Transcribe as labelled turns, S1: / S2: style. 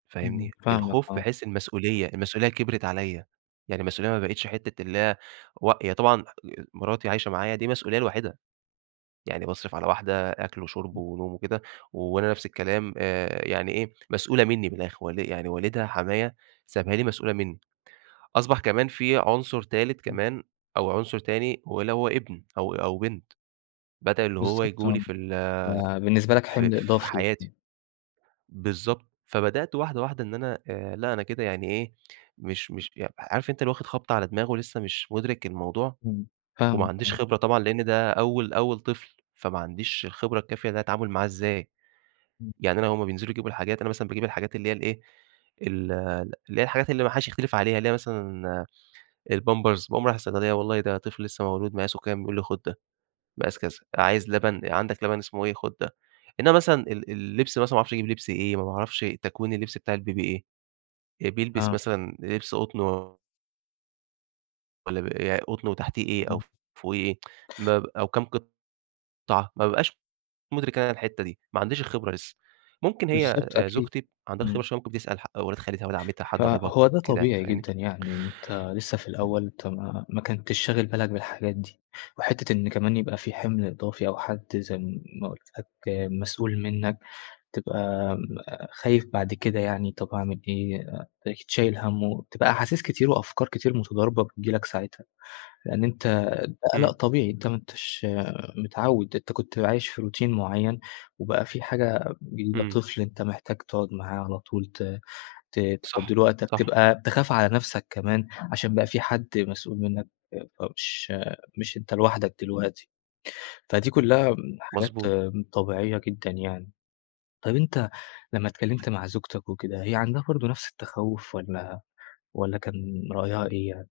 S1: فاهمني،
S2: إمم، فاهمك
S1: الخوف
S2: آه.
S1: بحيث المسؤولية، المسؤولية كبرت عليّا، يعني المسؤولية ما بقيتش حتة اللي هي إيه و هي طبعًا مراتي عايشة معايا دي مسؤولية لوحدها، يعني باصرف على واحدة أكل وشرب
S2: امم.
S1: ونوم وكده، وأنا نفس الكلام آآ، يعني ايه مسؤولة مني من الأخر والّا إيه يعني والدها حمايا سابها لي مسؤولة مني، أصبح كمان في عنصر تالت
S2: إمم.
S1: كمان أو عنصر تاني هو اللي هو ابن أو أو بنت، بدل اللي هو
S2: بالضبط
S1: ييجوا
S2: آه،
S1: لي في ال
S2: فبالنسبة لك
S1: في
S2: حِمل
S1: في
S2: إضافي.
S1: حياتي،
S2: [unintelligible]
S1: بالضبط، فبدأت واحدة واحدة إن أنا لأ أنا كده يعني إيه مش مش عارف عارف أنت واخد خبطة على دماغه ولسه مش مدرك الموضوع،
S2: إمم، فاهماك،
S1: وماعنديش
S2: آه.
S1: خبرة طبعًا لأن ده أول أول طفل، فما عنديش الخبرة الكافية ده التعامل معاه إزاي،
S2: إمم.
S1: يعني أنا هُم بينزلوا يجيبوا الحاجات أنا مثلًا باجيب الحاجات اللي هي ايه، ال اللي هي الحاجات اللي ما حدش يختلف عليها، اللي هي مثلًا البامبرز باقوم رايح الصيدلية والله ده طفل لسه مولود مقاسه كام؟ يقول لي خد ده مقاس كذا، عايز لبن عندك لبن اسمه ايه خد ده، إنما مثلًا ال ال اللبس مثلًا ما اعرفش اجيب لبس إيه، ما باعرفش تكوين اللبس بتاع البيبي ايه، بيلبس
S2: آه.
S1: مثلًا لبس قطن والّا بيبقى قطن وتحتيه إيه أو
S2: إمم.
S1: فوقيه إيه؟ ما ب أو كام قطعة ما بابقاش مدرك أنا الحتة دي، ما عنديش الخبرة لسه ممكن هي
S2: بالضبط أكيد،
S1: زوجتي عندها خبرة
S2: إمم.
S1: شوية بتسأل ح ولاد خالتها، ولاد عمتها حد قرايبها،
S2: فهو ده
S1: كده يعني،
S2: طبيعي
S1: فاهمني؟
S2: جدًا يعني، أنت لسه في الأول، أنت ما كنتش شاغل بالك بالحاجات دي، وحتة إن كمان يبقى في حمل إضافي أو حد زي ما قُلت لك مسؤول منك، تبقى خايف بعد كده يعني طب أعمل إيه تلاقيك شايل هَمّه، وتبقى احاسيس كتير وأفكار كتير متضاربة بتيجي لك ساعتها، لأن أنت ده قلق
S1: إمم.
S2: طبيعي، أنت ما أنتش متعود، أنت كنت عايش في روتين معين وبقى في حاجة جديدة
S1: إمم.
S2: طفل أنت محتاج تقعد معاه على طول ت ت تفضي
S1: صح،
S2: له وقتك،
S1: صح.
S2: تبقى تخاف على نفسك كمان عشان بقى في حد مسؤول منك فمش مش أنت لوحدك دلوقتي، فدي كلها حاجات
S1: مضبوط.
S2: طبيعية جدًا يعني، طيب أنت لما اتكلمت مع زوجتك وكده هي عندها برضه نفس التخوف والّا والّا كان رأيها إيه يعني؟